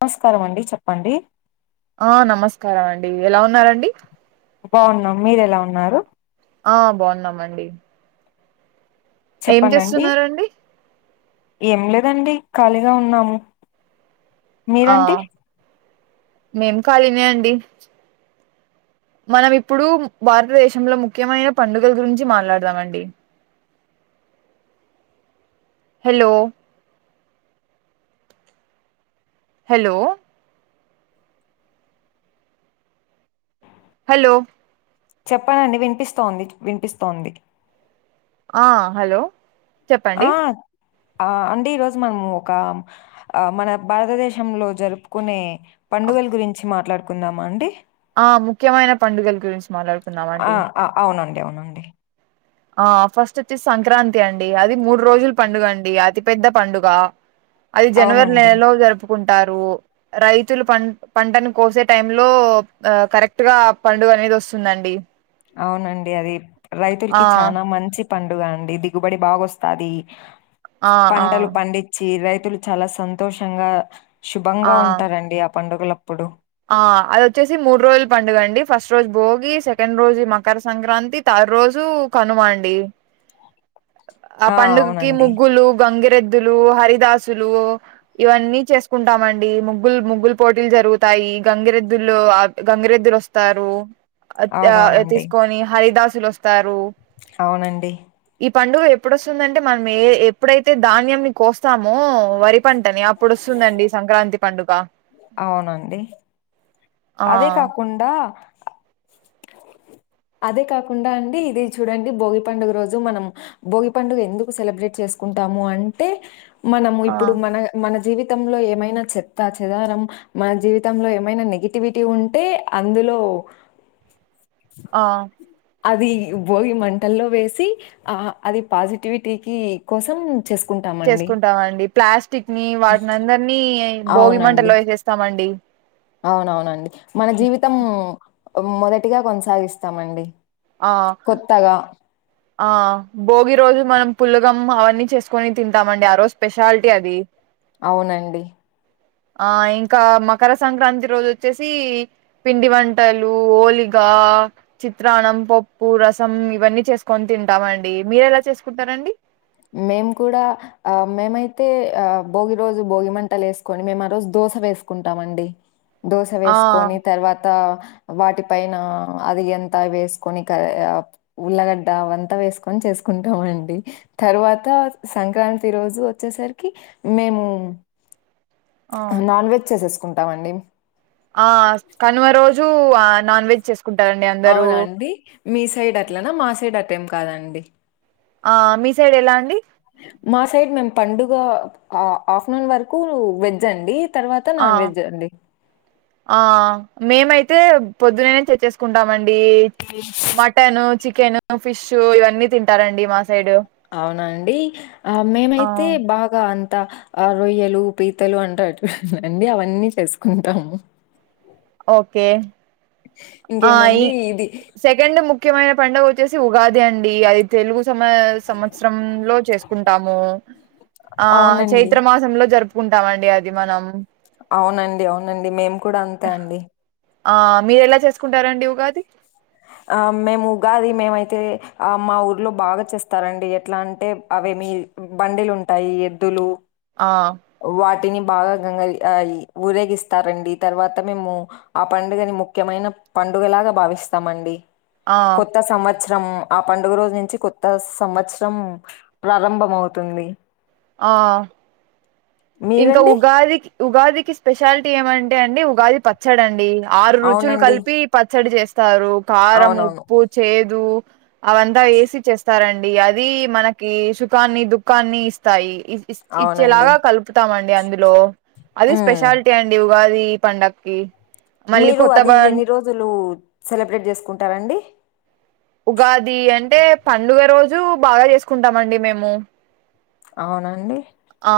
నమస్కారం అండి చెప్పండి ఆ నమస్కారం అండి ఎలా ఉన్నారండి బావున్నా మీరు ఎలా ఉన్నారు. ఆ బావున్నామండి. ఏం చెప్పండండి చేస్తున్నారండి. ఏం లేదండి ఖాళీగా ఉన్నాము. ఆ మీరండి మేం కాలినే అండి. మనం ఇప్పుడు భారతదేశంలో ముఖ్యమైన పండుగల గురించి మాట్లాడదామండి. హలో హలో హలో చెప్పనా అండి వినిపిస్తోంది, వినిపిస్తోంది. ఆ హలో చెప్పండి. ఆ ఆ అండి ఈరోజు మనము ఒక ఆ మన భారతదేశంలో జరుపుకునే పండుగల గురించి మాట్లాడుకుందామా అండి. ఆ ముఖ్యమైన పండుగల గురించి మాట్లాడుకుందామండి. యవునండి. ఆ ఫస్ట్ అచ్చి సంక్రాంతి అండి. అది మూడు రోజుల పండుగ అండి, అతిపెద్ద పండుగా. అది జనవరి అవునండి నెలలో జరుపుకుంటారు. రైతులు పన్ పంటను కోసే టైం లో ఆ కరెక్ట్ గా ఆ పండుగ అనేది వస్తుందండి. అవునండి అది ఆ రైతుల్కి చానా మంచి పండుగ అండి దిగుబడి బాగొస్తాది ఆ ఆ పంటలు పండించి రై తులు చాలా సంతోషంగా ఆ శుభంగా ఉంటారండి ఆ పండుగలో ఆ అది వచ్చేసి మూడు రోజుల్ పండుగ అండి ఫస్ట్ రోజు భోగి, సెకండ్ రోజు మకర సంక్రాంతి, థార్డ్ రోజు కనుమ అండి. ఆ పండుగకి ముగ్గులు, గంగి రెద్దులు, హరిదాసులు ఇవన్నీ చేసుకుంటామండి ముగ్గులు ముగ్గులు పోటీలు జరుగుతా యి గంగిరెద్దుల్లో ఆ గంగిరెద్దులు వస్తారు. అత్ ఆ అవునవునండి తీసుకొని హరిదాసులు వస్తారు. అవునండి. ఈ పండుగ ఎప్పుడొస్తుందంటే మనం ఏ ఎప్పుడైతే ధాన్యం ని కోస్తామో వరి పం టని అప్పుడు వస్తుందండి సంక్రాంతి పండుగ. అవునండి ఆ అదే కాకుండా అదే కాకుండా అండి ఇది చూడండి భోగి పండుగ రోజు మనం భోగి పండుగ ఎందుకు సెలబ్రేట్ చేస్ కుంటాము అంటే మనము ఆ ఇప్పుడు మన మన జీవి తంలో ఏమైనా చెత్త చెదారం, మన జీవితంలో ఏమైనా నెగిటివిటీ ఉంటే అందులో ఒ ఆ అది భోగి మంటల్లో వేసి ఆ అది పాజిటివిటీకి కోసం చెస్కుంటామండి. చేసుకుంటామండి ప్లాస్టిక్ ని వాటినందరినీ భోగి అవునండి మంటల్లో ఏసేస్తామండి. అవునవునండి మన జీవితం మొదటిగా కొనసాగిస్తామండి. ఆ కొత్తగా ఆ భోగి రోజు మనం పుల్లగమ్ అవన్నీ చేసుకొని తింటామండి. ఆ రోజు స్పెషాలిటీ అది. అవునండి. ఆ ఇంకా మకర సంక్రాంతి రోజు వచ్చేసి పిండి వంటలు ఓలిక్ ఇంకా చిత్రాన్నం, పప్పు, రసం ఇవన్నీ చేస్ కొని తింటామండి మీరు ఎలా చేసుకుంటారండి. మేము కూడా ఆ మేమైతే ఆ భోగి రోజు భోగి మంటలు వేసుకొని మేము ఆ రోజు దో స వేసుకుంటామండి. దోస ఆ వేసుకొని తర్వాత వాటి పైన అది ఎంత వేసుకొని క ఉల్లగడ్డ అవంతా వేసుకొని చేస్ కుంటామండి తర్వాత సంక్రాంతి రోజు వచ్చేసరికి మేము ఆ నాన్ వెజ్ చేసేసుకుంటామండి ఆ కనుమ రోజు నాన్ వెజ్ చేస్ అవునా అండి మీ సైడ్ అట్లనా మా సైడ్ అట్టేం కాదండి ఆ మీ సైడ్ ఎలా అండి సైట్ మేము పండుగ ఆఫ్టర్నూన్ వరకు వెజ్ అండి తర్వాత ఆ నాన్ వెజ్ అండి ఆ మేమైతే పొద్దునేనే తేచేసుకుంటామండి మటన్ చికెన్ ఫిష్ ఇవన్నీ తింటారండి మ అవునా అండి ఆ ఆ మేమైతే బాగా అన్ అ ఆ రొయ్యలు పీతలు అంటూ అటుండి అవన్నీ చేసుకుంటాము ఓకే ఆ ఈ ఇంకేమండి ఇది సెకండ్ ముఖ్యమైన పండుగ వచ్చేసి ఉగాది అండి అది తెలుగు మ సంవత్సర లో చేసుకుంటాము ఆ అవునండి. చైత్ర మాసంలో జరుపు కుంటామండి అది మనం అవునండి అవునండి మేము కూడా అంతే అండి ఆ మీరు ఎలా చేసుకుంటారండి ఉగాది ఆ మేము ఉగాది మేమైతే ఆ మా ఊర్లో బాగా చేస్తారండి ఎట్లా అంటే అవే మీ బండిలుంటాయి ఎద్దులు ఆ టిని బాగా గంగ ఊరేగిస్తారండి తర్వాత మేము ఆ పండుగని ముఖ్యమైన పండుగలాగా భావిస్తామండి ఆ కొత్త సంవత్స సంవత్సరం ఆ పండుగ రోజు నుంచి కొత్త సంవత్సరం ప్రారంభం అవుతుంది ఆ ఇంకా మీరండి ఉగాది ఉగాదికి స్పెషాలిటీ ఏమంటే అండి ఉగాది పచ్చడండి ఆరు రుచులు అవునండి కలిపి పచ్చడి చేస్తారు కారం అవునవును ఉప్పు చేదు అవంతా వేసి చేస్తారండి అది మనకి సుఖాన్ని దుఃఖాన్ని ఇస్తాయి ఇస్ ఇస్ అవునండి ఇచ్చేలాగా కలుపుతామండి అందులో అది ఉమ్ స్పెషాలిటీ అండి ఉగాది పండక్కి మళ్ళీ మీరు కొత్త బ అది ఎన్ని రోజులు సెలబ్రేట్ చేసుకుంటారండి ఉగాది అంటే పండుగ రోజు బాగా చేసుకుంటామండి మేము అవునండి ఆ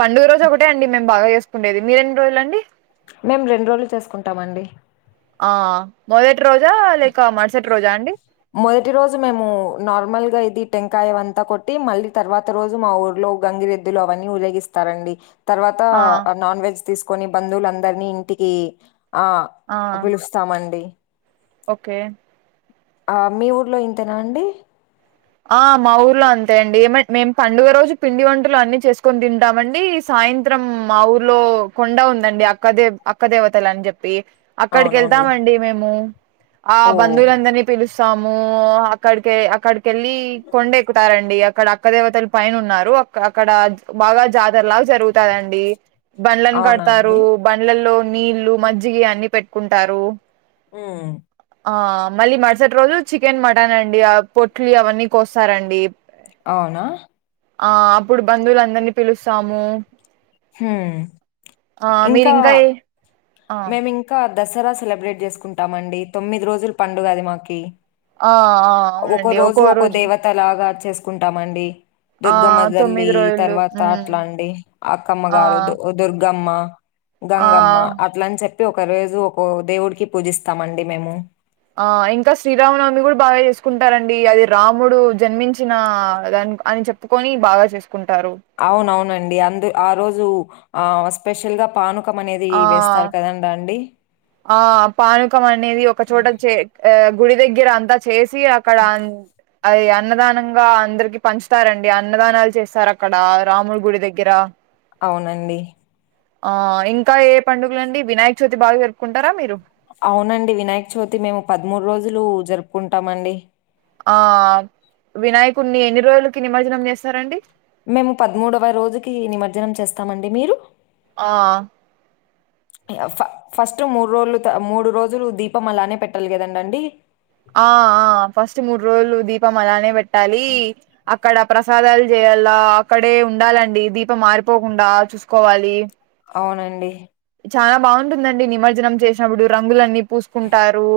పండుగ రోజు ఒకటే అండి మేము బాగా చేసుకుేది మీరెన్ని రోజులండి మేము రెండు రోజులు చేసుకుంటామండి ఆ మొదెట్ రోజా లేక మసట్ మొదటి రోజు మేము నార్మల్ గా ఇది టెంకాయ అంతా కొట్టి మళ్ళీ తర్వాత రోజు మా ఊర్లో గంగిరెద్దులు అవన్నీ ఊరేగిస్తారండి తర్వాత ఆ నాన్ వెెజ్ తీసుకొని బంధువులందరినీ ఇంటికి ఆ ఆ పిలుస్తామండి ఓకే ఆ మీ ఊర్లో ఇంతేనా అండి ఆ మా ఊర్లో అంతే అండి ఏమ మేం పండుగ రోజు పిండి వంటలు అన్ని చేస్కొన్ తింటామండి. సా సాయంత్రం మా ఊర్లో కొండ ఉందండి అక్కదేవ్ అక్క దేవతలన్ జెప్పి అవునవునులే. అక్కడికెళ్తామండి మేము ఆ ఓహ్! బంధువులందర్నీ పిలుస్ స్తాము అక్కడికే అక్కడికెళ్ళి కొండెక్కుతారండి అక్కడ అక్క దేవతల్ పైనున్నారు. అ అక్కడ బాగా జాతరలాగా జరుగుతాదండి. బండ్లన్ అవునా కడ్తారు. అండి? బండ్లల్లో నీళ్ళు, మజ్జిగి అన్ని పెట్టుకుంటారు. ఆ ఆ మళ్ళీ మరుసట్ రోజు చికెన్, మటన్ అండి ఆ పొట్లీ అవన్నీ కోస్తారండి. అవునా ఆ అప్పుడు బంధువులందర్నీ పిలుస్తాము. హ్ ఆ మీరు ఇంకా ఏ ఆ మేమింక దసరా సెలబ్రేట్ చేసుకుంటామండి తొమ్మిది రోజుల్ పండుగ అది మాకి ఆ ఆ ఒకో అవునండి రోజు ఒక్కో ఒకో దేవతలాగా చేస్కుంటామండి. ఆ దుర్గమ్మతల్లి తొమ్మిది రోజులు తర్వాత ఉమ్ అట్లా అండి. అక్కమ్మ ఆ గారు దు దుర్గమ్మ ఆ లన్ చెప్పి ఒక రోజు ఒక దేవుడికి పూజిస్తామండి మేము ఆ ఇంకా శ్రీరామనవమి గుడ బాగా చేస్కుంటారండి అది రాముడు జన్మించిన దాన్ అని చెప్పుకోని బాగా చేస్ అవునవునండి అందు ఆ రోజు ఆ స్పెషల్గా పాను ఆ ఆ పానుకం అనేది ఒకచోట చే ఆ గుడి దగ్గర అంత చేసి అక్కడ అం అది అన్నదానంగా అందర్కి పంచుతారండి. అన్నదానాల్ చేస్తార్ అక్కడ రాముడు గుడి దగ్గర అవునండి. ఆ ఇంకా ఏ పండుగలండి వినాయక చవితి బాగా జరుపుకుంటారా మీరు? అవునండి వినాయక చవితి మేము పద్మూడ్ రోజులు జరుపుకుంటామండి. ఆ వినాయకుడ్ని ఎన్ని రోజులకి నిమజ్జనం చేస్తరండి మేము పద్మూడవ రోజుకి నిమజ్జనం చేస్తామండి. మీరు? ఆ ఫ ఫస్ట్ మూడు రోజులు త మూడు రోజులు దీపం అలానే పెట్టాలి కదండ అండి. ఆ ఆ ఫస్ట్ మూడ్ రోజులు దీపం అలానే పెట్టాలీ అక్కడ ప్రసాదాల్ చేయాల అక్కడే ఉండాలండి దీపం ఆరిపోకుండా చూస్కోవాలి అవునండి. చాలా బాగుంటుందండి నిమజ్జనం చేసినప్పుడు రంగులన్నీ పూస్కుంటారు.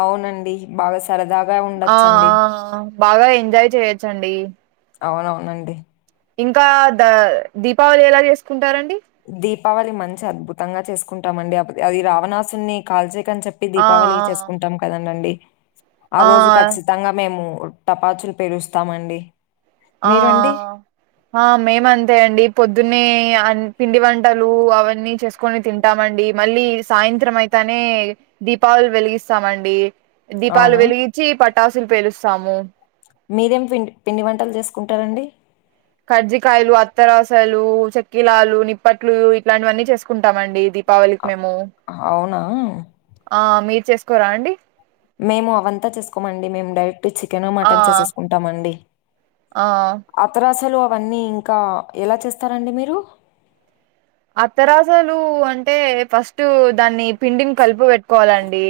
అవునండి. బాగా సరదాగా ఆ ఉండొచ్చండి. ఆ బాగా ఎంజాయ్ చేయచ్చండి. అవునవునండి. ఇంకా ద దీపావళి ఎలా చేసుకుంటారండి? దీపావళి మంచి అద్భుతంగా చేసుకుంటామండి. అది రావణాసున్నీ కాల్చే అన్ చెప్పి ఆ దీపావళి చేసుకుంటాం కదండండి. ఆ రోజు ఖచ్చితంగా మేము టపాచుల్ పేలుస్తామండి. ఆ... మీరండి? ఆ మేమంతే అండి పొద్దున్నే అం పిండి వంటలు అవన్నీ చేస్కోని తింటామండి మళ్ళీ సాయంత్రం అయితనే దీపాల్ వెలిగిస్తామండి. దీపాలు అవునా? వెలుగిచ్చి పటాసులు పేలుస్తాము. మీరేం పిండి పిండి వంటలు చేస్కుంటారండి. మజ్జికాయలు, అత్తరసలు, చెక్కిలాలు, నిప్పట్లు ఇట్లాంటివన్నీ చేస్కుంటామండి. ఇది దీపావళికి అ మేము అవునా? ఆ మీర్ చేస్కోరా అండి మేము అవంతా చేసుకోమండి, మేము డైరెక్ట్ చికెను ఆ మటను చేసేసుకుంటామండి ఆ అతరాసలు అవన్నీ ఇంకా ఎలా చేస్తారండి మీరు? అత్తరాసలు అంటే ఫస్ట్ దాన్ని పిండిని కలిపు పెట్టుకోవాలండి.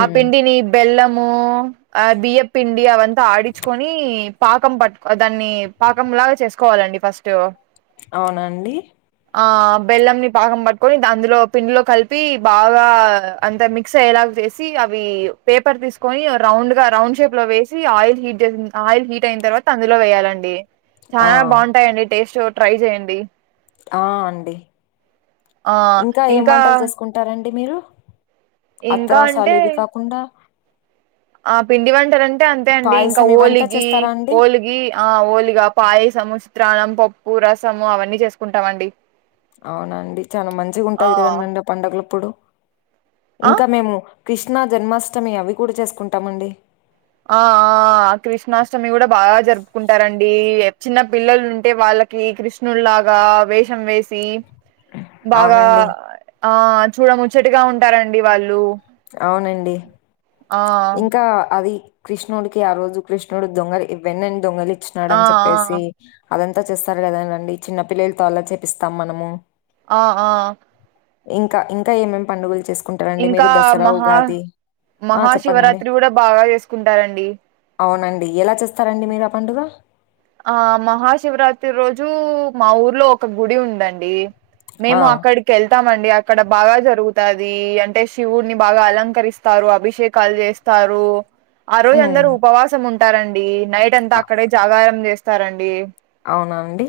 ఆ పిండిని బెల్లం ము ఆ బియ్యప్పిండి అవంతా ఆడిచుకొని పాకం పట్టుకో దాన్ని పాకం. లాగా చేసుకోవాలండి ఫస్టు అవునండి. ఆ బెల్లంని పాకం పట్టుకొని ద అందులో పిండిలో కలిపి బాగా అంత మిక్స్ అయ్యేలాగా చేస్ సి అవి పేపర్ తీసుకొని రౌండ్ గా రౌండ్ షేప్ లో వేసి, ఆయిల్ హీట్ చేసి ఆయిల్ హీట్ అయిన తర్వ త అందులో వేయాలండి, ఆ! చానా బాగుంటాయండి టేస్ట్ ట్రై చేయండి. ఆ అండి, ఆ ఇంకా ఏం వంటలు చేసుకుంటారండి మీరు? ఇంకా అత్తరాసాలు అంటే ఇవి కాకుండా ఆ పిండి వంటలం టే అంతే అండి ఇంకా పాయసం ఇవంతా ఓలిగి చేస్తారా అండి? ఓలిగి ఆ ఓలిగా పాయసము త్రాన్నం, పప్పు రసము అవన్నీ చేసుకుంటామండి అవునండి చాన మంచిగ ఆ ఉంటాది కదండండి పండుగలుప్పుడు ఆ ఇంకా మేము కృష్ణ జన్మాష్టమి అవి కూడా చేసుకుంటామండి. ఆ ఆ కృష్ణాష్టమి కూడా బాగా జరుపుకుంటారండి, ఈ చిన్న పిల్లలు ఉంటే వాళ్ళకి కృష్ణులాగా వేషం వేసి బాగా అవునండి. ఆ చూడ ముచ్చటగా ఉంటారండి వాళ్ళు అవునండి. ఆ ఇంకా అవి కృష్ణుడికి ఆ రోజు కృష్ణుడు దొంగలు వెన్నని దొంగలి చినాడు ఆ అని చెప్పేసి ఆ అదంతా చేస్తారు కదండి చిన్న పిల్లలతో అలా చేపిస్తాం మనము ఆ ఆ ఇంకా ఇంకా ఏమేం పండుగలు చేసుకుంటారండి ఇంకా మీరు దసరా, మహా ఉగాది ఆ చెప్ పనండి, మహాశివరాత్రి కూడా బాగా చేసుకుంటారండి అవునండి ఎలా చేస్తారండి మీరు ఆ పండుగ? ఆ మహాశివరాత్రి రోజు మా ఊర్లో ఒక గుడి ఉందండి. ఆ! మేము అక్కడికి ఎళ్తామం అండి అక్కడ బాగా జరుగుతాది అంటే శివుడిని బాగా అలంకరిస్తారు, అభిషేకాలు చేస్తారు. ఆ రోజు హ్మ్. అందరూ ఉపవాసం ఉంటారండి, నైట్ అంతా అ అక్కడే జాగారం చేస్తారండి. అవునా అండి.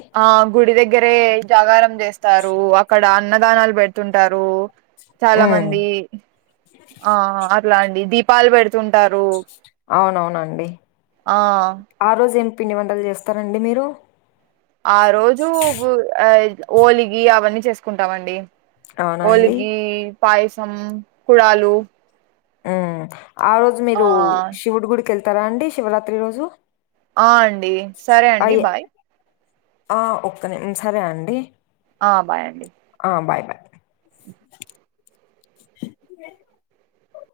గ్గరే జాగారం చేస్తారు, అక్కడ అన్నదానాలు పెడుతుంటారు. చాలా హ్మ్. మంది, ఆ అట్లా అండి దీపాలు పెడుతుంటారు. అవునవునండి, ఆ ఆ రోజు ఏం పిండి వంటలు చేస్తారండి మీరు? ఆ రోజు గు ఆ ఓలిగి అవన్నీ చేసుకుంటామండి. అవునా అండి? ఓలిగి పాయసం, కుడాళు ఉమ్ ఆ రోజు మీరు శివుడి గుడికెళ్తారా అండి శివరాత్రి రోజు? ఆ అండి సరే అండి అయ్యే బాయ్. ఆ ఒక్క నిమ్ సరే అండి. ఆ బాయండి ఆ బాయ్ బాయ్